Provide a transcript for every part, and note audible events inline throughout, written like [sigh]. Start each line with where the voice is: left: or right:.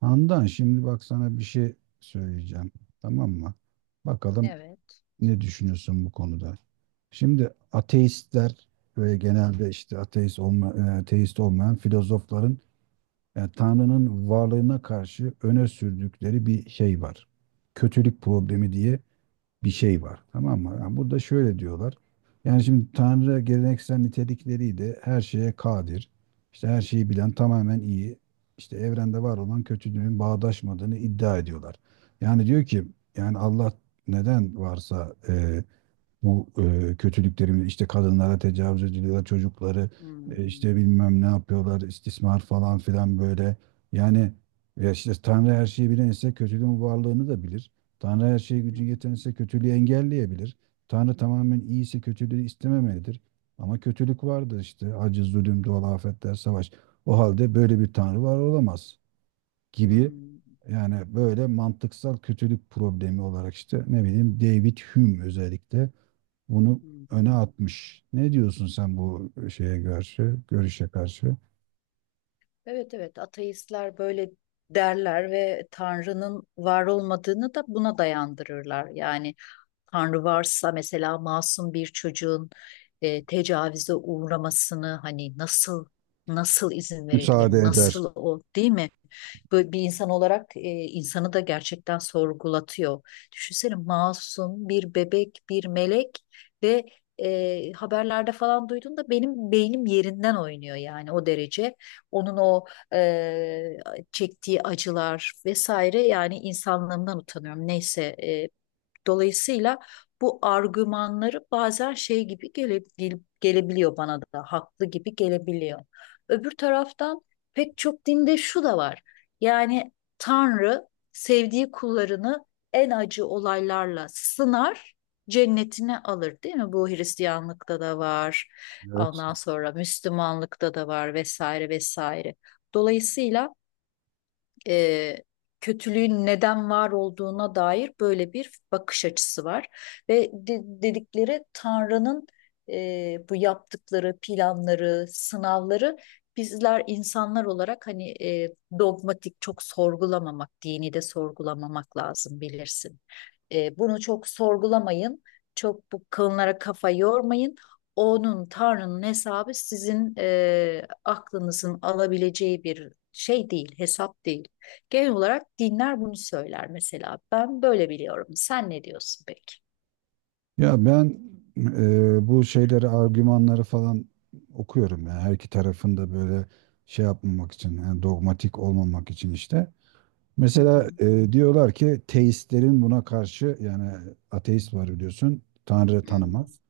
right: Handan şimdi bak sana bir şey söyleyeceğim. Tamam mı? Bakalım
left: Evet.
right: ne düşünüyorsun bu konuda. Şimdi ateistler ve genelde işte ateist olmayan filozofların Tanrı'nın varlığına karşı öne sürdükleri bir şey var. Kötülük problemi diye bir şey var. Tamam mı? Yani burada şöyle diyorlar. Yani şimdi Tanrı geleneksel nitelikleriyle her şeye kadir. İşte her şeyi bilen tamamen iyi. İşte evrende var olan kötülüğün bağdaşmadığını iddia ediyorlar. Yani diyor ki yani Allah neden varsa bu kötülüklerimiz işte kadınlara tecavüz ediliyor, çocukları
left: Hmm,
right: işte bilmem ne yapıyorlar, istismar falan filan böyle. Yani ya işte Tanrı her şeyi bilen ise kötülüğün varlığını da bilir. Tanrı her şeye gücü
left: evet.
right: yeten ise kötülüğü engelleyebilir. Tanrı tamamen iyi ise kötülüğü istememelidir. Ama kötülük vardır işte acı, zulüm, doğal afetler, savaş. O halde böyle bir Tanrı var olamaz gibi.
left: Hmm,
right: Yani böyle mantıksal kötülük problemi olarak işte ne bileyim, David Hume özellikle bunu
left: hı
right: öne
left: hı.
right: atmış. Ne diyorsun sen bu şeye karşı, görüşe karşı?
left: Evet, evet, ateistler böyle derler ve Tanrı'nın var olmadığını da buna dayandırırlar. Yani Tanrı varsa mesela masum bir çocuğun tecavüze uğramasını hani nasıl izin verebilir?
right: Müsaade eder.
left: Nasıl o değil mi? Böyle bir insan olarak insanı da gerçekten sorgulatıyor. Düşünsene masum bir bebek, bir melek ve haberlerde falan duyduğumda benim beynim yerinden oynuyor yani o derece onun o e, çektiği acılar vesaire yani insanlığımdan utanıyorum. Neyse, dolayısıyla bu argümanları bazen şey gibi gelebiliyor, bana da haklı gibi gelebiliyor. Öbür taraftan pek çok dinde şu da var. Yani Tanrı sevdiği kullarını en acı olaylarla sınar, cennetine alır değil mi? Bu Hristiyanlıkta da var.
right: Evet.
left: Ondan sonra Müslümanlıkta da var vesaire vesaire. Dolayısıyla e, kötülüğün neden var olduğuna dair böyle bir bakış açısı var. Ve dedikleri Tanrı'nın bu yaptıkları planları, sınavları bizler insanlar olarak hani dogmatik, çok sorgulamamak, dini de sorgulamamak lazım, bilirsin. Bunu çok sorgulamayın, çok bu konulara kafa yormayın. Onun, Tanrı'nın hesabı sizin aklınızın alabileceği bir şey değil, hesap değil. Genel olarak dinler bunu söyler mesela. Ben böyle biliyorum. Sen ne diyorsun peki?
right: Ya ben bu şeyleri, argümanları falan okuyorum. Yani her iki tarafın da böyle şey yapmamak için, yani dogmatik olmamak için işte.
left: Hı hı.
right: Mesela diyorlar ki teistlerin buna karşı yani ateist var, biliyorsun, Tanrı
left: Hı
right: tanımaz.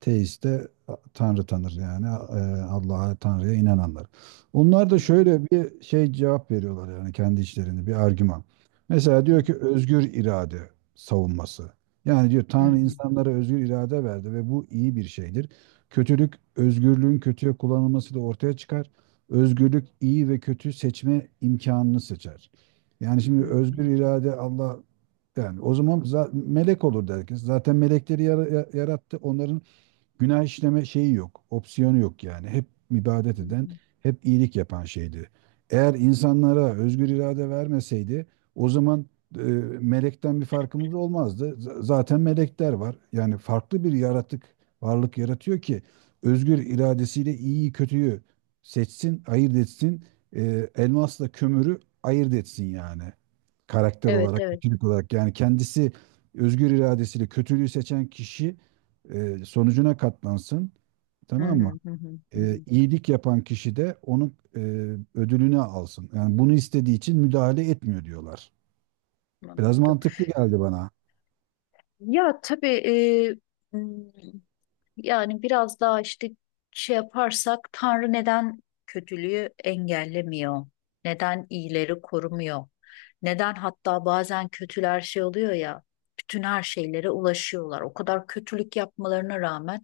right: Teist de Tanrı tanır yani Allah'a, Tanrı'ya inananlar. Onlar da
left: hı.
right: şöyle bir şey cevap veriyorlar yani kendi içlerinde bir argüman. Mesela
left: Hı hı.
right: diyor ki özgür irade savunması. Yani diyor,
left: Hı
right: Tanrı
left: hı.
right: insanlara özgür irade verdi ve bu iyi bir şeydir. Kötülük özgürlüğün kötüye kullanılmasıyla ortaya çıkar. Özgürlük iyi ve kötü seçme imkanını seçer. Yani
left: Hı
right: şimdi
left: hı.
right: özgür irade Allah, yani o zaman melek olur herkes. Zaten melekleri yarattı. Onların günah işleme şeyi yok. Opsiyonu yok yani. Hep ibadet
left: Hı
right: eden,
left: hı.
right: hep iyilik yapan şeydi. Eğer insanlara özgür irade vermeseydi o zaman e, melekten bir farkımız olmazdı. Zaten melekler var. Yani farklı bir yaratık, varlık yaratıyor ki özgür iradesiyle iyiyi kötüyü seçsin, ayırt etsin. Elmasla kömürü ayırt etsin yani, karakter
left: Evet,
right: olarak,
left: evet.
right: kötülük olarak. Yani kendisi özgür iradesiyle kötülüğü seçen kişi sonucuna katlansın,
left: Hı
right: tamam mı?
left: hı. Hı hı. Hı hı.
right: İyilik yapan kişi de onun ödülünü alsın. Yani bunu istediği için müdahale etmiyor diyorlar. Biraz
left: Anladım.
right: mantıklı geldi bana.
left: Ya tabii, e, m, yani biraz daha işte şey yaparsak, Tanrı neden kötülüğü engellemiyor? Neden iyileri korumuyor? Neden hatta bazen kötüler şey oluyor ya, bütün her şeylere ulaşıyorlar. O kadar kötülük yapmalarına rağmen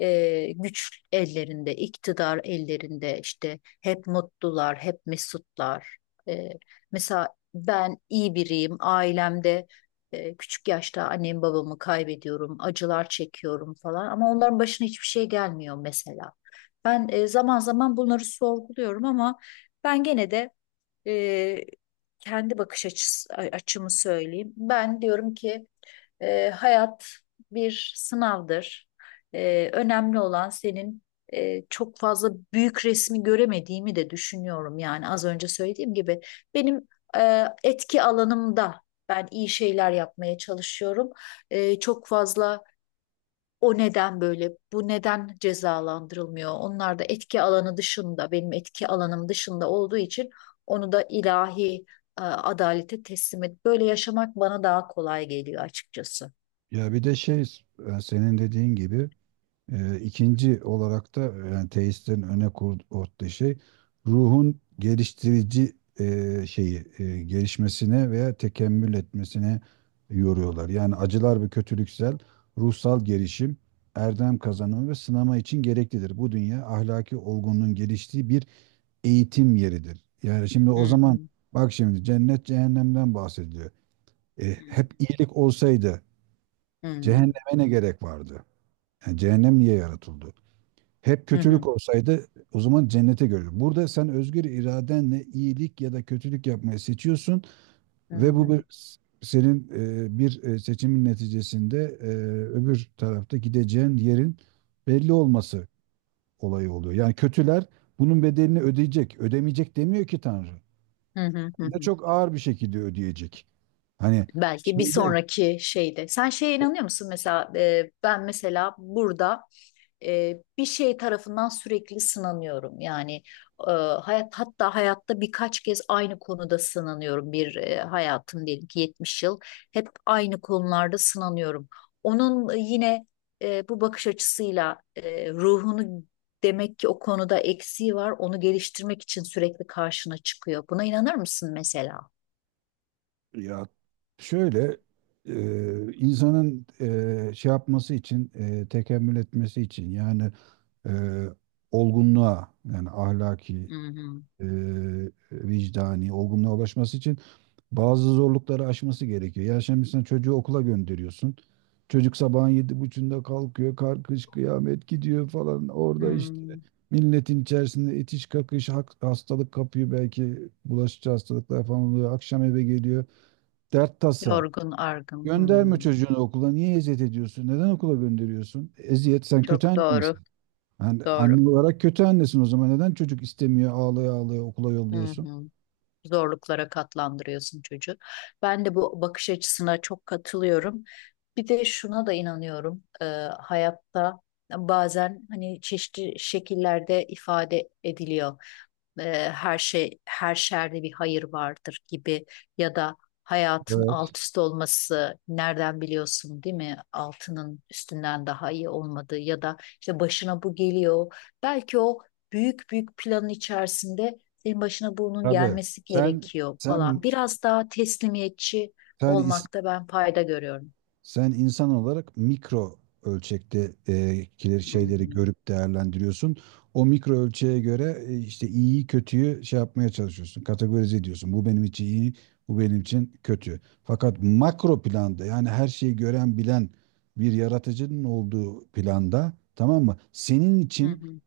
left: güç ellerinde, iktidar ellerinde, işte hep mutlular, hep mesutlar. E, Mesela ben iyi biriyim, ailemde küçük yaşta annemi babamı kaybediyorum, acılar çekiyorum falan, ama onların başına hiçbir şey gelmiyor mesela. Ben zaman zaman bunları sorguluyorum, ama ben gene de e, kendi bakış açısı, açımı söyleyeyim. Ben diyorum ki hayat bir sınavdır. Önemli olan senin çok fazla büyük resmi göremediğimi de düşünüyorum. Yani az önce söylediğim gibi benim etki alanımda ben iyi şeyler yapmaya çalışıyorum. Çok fazla o neden böyle, bu neden cezalandırılmıyor? Onlar da etki alanı dışında, benim etki alanım dışında olduğu için onu da ilahi adalete teslim et. Böyle yaşamak bana daha kolay geliyor açıkçası.
right: Ya bir de şey, senin dediğin gibi. İkinci olarak da yani teistlerin öne koyduğu şey, ruhun geliştirici şeyi gelişmesine veya tekemmül etmesine yoruyorlar. Yani acılar ve kötülüksel ruhsal gelişim, erdem kazanımı ve sınama için gereklidir. Bu dünya ahlaki olgunluğun geliştiği bir eğitim yeridir. Yani şimdi o
left: Hı
right: zaman
left: hı.
right: bak şimdi cennet cehennemden bahsediliyor.
left: Hı
right: Hep iyilik olsaydı cehenneme
left: hı.
right: ne gerek vardı? Yani cehennem niye yaratıldı? Hep
left: Hı
right: kötülük
left: hı.
right: olsaydı o zaman cennete görür. Burada sen özgür iradenle iyilik ya da kötülük yapmayı seçiyorsun
left: Hı
right: ve
left: hı.
right: bu bir, senin bir seçimin neticesinde öbür tarafta gideceğin yerin belli olması olayı oluyor. Yani kötüler bunun bedelini ödeyecek. Ödemeyecek demiyor ki Tanrı.
left: Hı hı. Hı
right: Hem de
left: hı.
right: çok ağır bir şekilde ödeyecek. Hani
left: Belki bir
right: şeyde
left: sonraki şeyde. Sen şeye inanıyor musun mesela? Ben mesela burada bir şey tarafından sürekli sınanıyorum. Yani hayat, hatta hayatta birkaç kez aynı konuda sınanıyorum. Bir, hayatım diyelim ki 70 yıl, hep aynı konularda sınanıyorum. Onun yine bu bakış açısıyla ruhunu, demek ki o konuda eksiği var. Onu geliştirmek için sürekli karşına çıkıyor. Buna inanır mısın mesela?
right: ya şöyle insanın şey yapması için tekemmül etmesi için, yani e, olgunluğa, yani ahlaki
left: Hı hı.
right: e, vicdani olgunluğa ulaşması için bazı zorlukları aşması gerekiyor. Ya şimdi sen çocuğu okula gönderiyorsun. Çocuk sabahın yedi buçuğunda kalkıyor, karkış kıyamet gidiyor falan. Orada işte
left: Hmm.
right: milletin içerisinde itiş kakış, hastalık kapıyor, belki bulaşıcı hastalıklar falan oluyor. Akşam eve geliyor. Dert tasa.
left: Yorgun, argın.
right: Gönderme
left: Hmm.
right: çocuğunu okula. Niye eziyet ediyorsun? Neden okula gönderiyorsun? Eziyet. Sen kötü
left: Çok
right: anne
left: doğru,
right: misin? Yani
left: doğru.
right: anne olarak kötü annesin o zaman. Neden çocuk istemiyor, ağlaya ağlaya okula
left: Hı
right: yolluyorsun?
left: hı. Zorluklara katlandırıyorsun çocuğu. Ben de bu bakış açısına çok katılıyorum. Bir de şuna da inanıyorum. Hayatta bazen hani çeşitli şekillerde ifade ediliyor. Her şey, her şerde bir hayır vardır gibi, ya da hayatın
right: Evet.
left: alt üst olması nereden biliyorsun değil mi? Altının üstünden daha iyi olmadığı, ya da işte başına bu geliyor. Belki o büyük büyük planın içerisinde en başına bunun
right: Abi,
left: gelmesi
right: sen
left: gerekiyor falan.
right: sen
left: Biraz daha teslimiyetçi
right: sen
left: olmakta ben fayda görüyorum.
right: Sen insan olarak mikro ölçekte
left: Hı
right: şeyleri
left: hı.
right: görüp değerlendiriyorsun. O mikro ölçeğe göre işte iyiyi kötüyü şey yapmaya çalışıyorsun. Kategorize ediyorsun. Bu benim için iyi, bu benim için kötü. Fakat makro planda, yani her şeyi gören bilen bir yaratıcının olduğu planda, tamam mı? Senin
left: Hı
right: için
left: hı.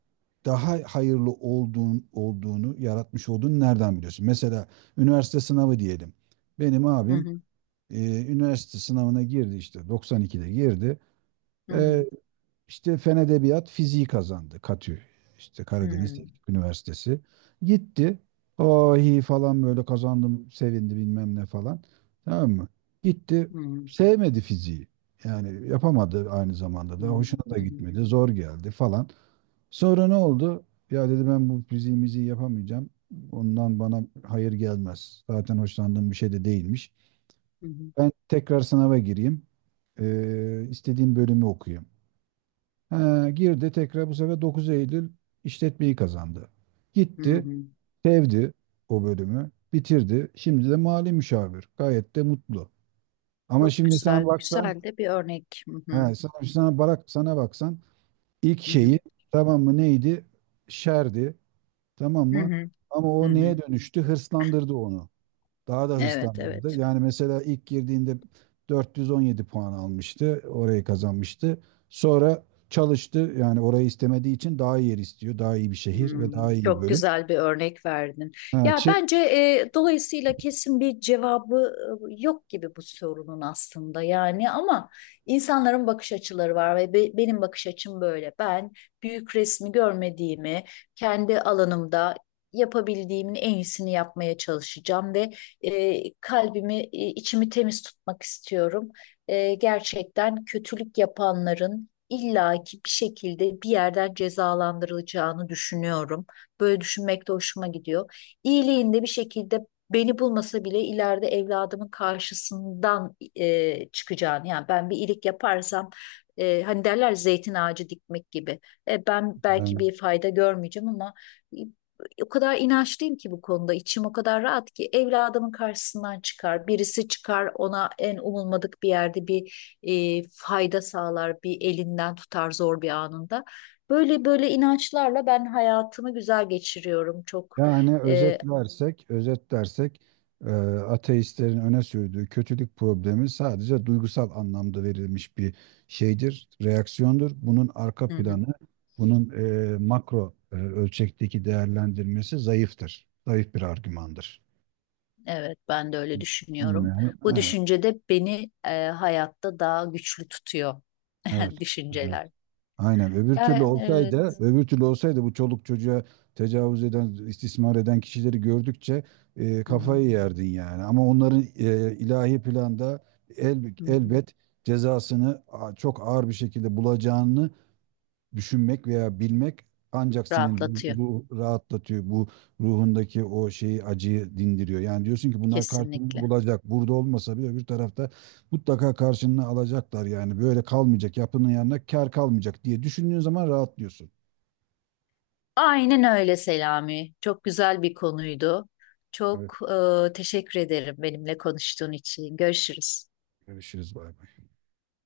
right: daha hayırlı olduğunu yaratmış olduğunu nereden biliyorsun? Mesela üniversite sınavı diyelim. Benim
left: Hı
right: abim
left: hı.
right: ee, üniversite sınavına girdi, işte 92'de girdi.
left: Hı
right: Ee,
left: hı.
right: işte Fen Edebiyat fiziği kazandı, Katü, işte Karadeniz
left: Hı
right: Teknik Üniversitesi. Gitti. Ahi falan, böyle kazandım, sevindi, bilmem ne falan. Tamam mı? Gitti,
left: hı. Hı hı.
right: sevmedi fiziği. Yani yapamadı, aynı zamanda
left: Hı
right: da hoşuna da
left: hı.
right: gitmedi, zor geldi falan. Sonra ne oldu? Ya dedi, ben bu fiziğimizi yapamayacağım. Ondan bana hayır gelmez. Zaten hoşlandığım bir şey de değilmiş.
left: Hı hı.
right: Ben tekrar sınava gireyim. İstediğim bölümü okuyayım. Ha, girdi tekrar, bu sefer Dokuz Eylül işletmeyi kazandı.
left: Hı
right: Gitti,
left: hı.
right: sevdi o bölümü, bitirdi. Şimdi de mali müşavir. Gayet de mutlu. Ama
left: Çok
right: şimdi
left: güzel,
right: sen baksan,
left: güzel de bir örnek. Hı hı.
right: he, sana baksan ilk
left: Hı
right: şeyi,
left: hı.
right: tamam mı, neydi? Şerdi. Tamam
left: Hı
right: mı?
left: hı.
right: Ama
left: Hı
right: o
left: hı.
right: neye dönüştü? Hırslandırdı onu. Daha da
left: Evet,
right: hırslandı.
left: evet.
right: Yani mesela ilk girdiğinde 417 puan almıştı. Orayı kazanmıştı. Sonra çalıştı. Yani orayı istemediği için daha iyi yer istiyor. Daha iyi bir şehir ve daha
left: Hmm,
right: iyi bir
left: çok
right: bölüm.
left: güzel bir örnek verdin.
right: Ha,
left: Ya bence dolayısıyla kesin bir cevabı yok gibi bu sorunun aslında, yani ama insanların bakış açıları var ve benim bakış açım böyle. Ben büyük resmi görmediğimi, kendi alanımda yapabildiğimin en iyisini yapmaya çalışacağım ve kalbimi, içimi temiz tutmak istiyorum. Gerçekten kötülük yapanların illaki bir şekilde bir yerden cezalandırılacağını düşünüyorum. Böyle düşünmek de hoşuma gidiyor. İyiliğinde bir şekilde beni bulmasa bile ileride evladımın karşısından çıkacağını, yani ben bir iyilik yaparsam, hani derler, zeytin ağacı dikmek gibi. Ben belki bir fayda görmeyeceğim, ama e, o kadar inançlıyım ki bu konuda, içim o kadar rahat ki evladımın karşısından çıkar, birisi çıkar ona en umulmadık bir yerde bir fayda sağlar, bir elinden tutar zor bir anında. Böyle böyle inançlarla ben hayatımı güzel geçiriyorum. Çok
right: yani
left: e,
right: özetlersek, özetlersek e, ateistlerin öne sürdüğü kötülük problemi sadece duygusal anlamda verilmiş bir şeydir, reaksiyondur. Bunun
left: hı
right: arka
left: hı,
right: planı, bunun makro ölçekteki değerlendirmesi zayıftır. Zayıf bir argümandır.
left: evet, ben de öyle düşünüyorum.
right: Bilmiyorum.
left: Bu
right: Evet,
left: düşünce de beni hayatta daha güçlü tutuyor.
right: evet.
left: [laughs]
right: Evet.
left: Düşünceler.
right: Aynen. Öbür türlü
left: Ya
right: olsaydı,
left: evet.
right: öbür türlü olsaydı bu çoluk çocuğa tecavüz eden, istismar eden kişileri gördükçe
left: Hı hı.
right: kafayı yerdin yani. Ama onların ilahi planda
left: Hı hı.
right: elbet cezasını çok ağır bir şekilde bulacağını düşünmek veya bilmek ancak senin
left: Rahatlatıyor
right: ruh rahatlatıyor. Bu ruhundaki o şeyi, acıyı dindiriyor. Yani diyorsun ki bunlar karşılığını
left: kesinlikle.
right: bulacak. Burada olmasa bile öbür tarafta mutlaka karşılığını alacaklar yani. Böyle kalmayacak. Yapının yanına kar kalmayacak diye düşündüğün zaman rahatlıyorsun.
left: Aynen öyle Selami. Çok güzel bir konuydu.
right: Evet,
left: Çok teşekkür ederim benimle konuştuğun için. Görüşürüz.
right: görüşürüz. Bay bay.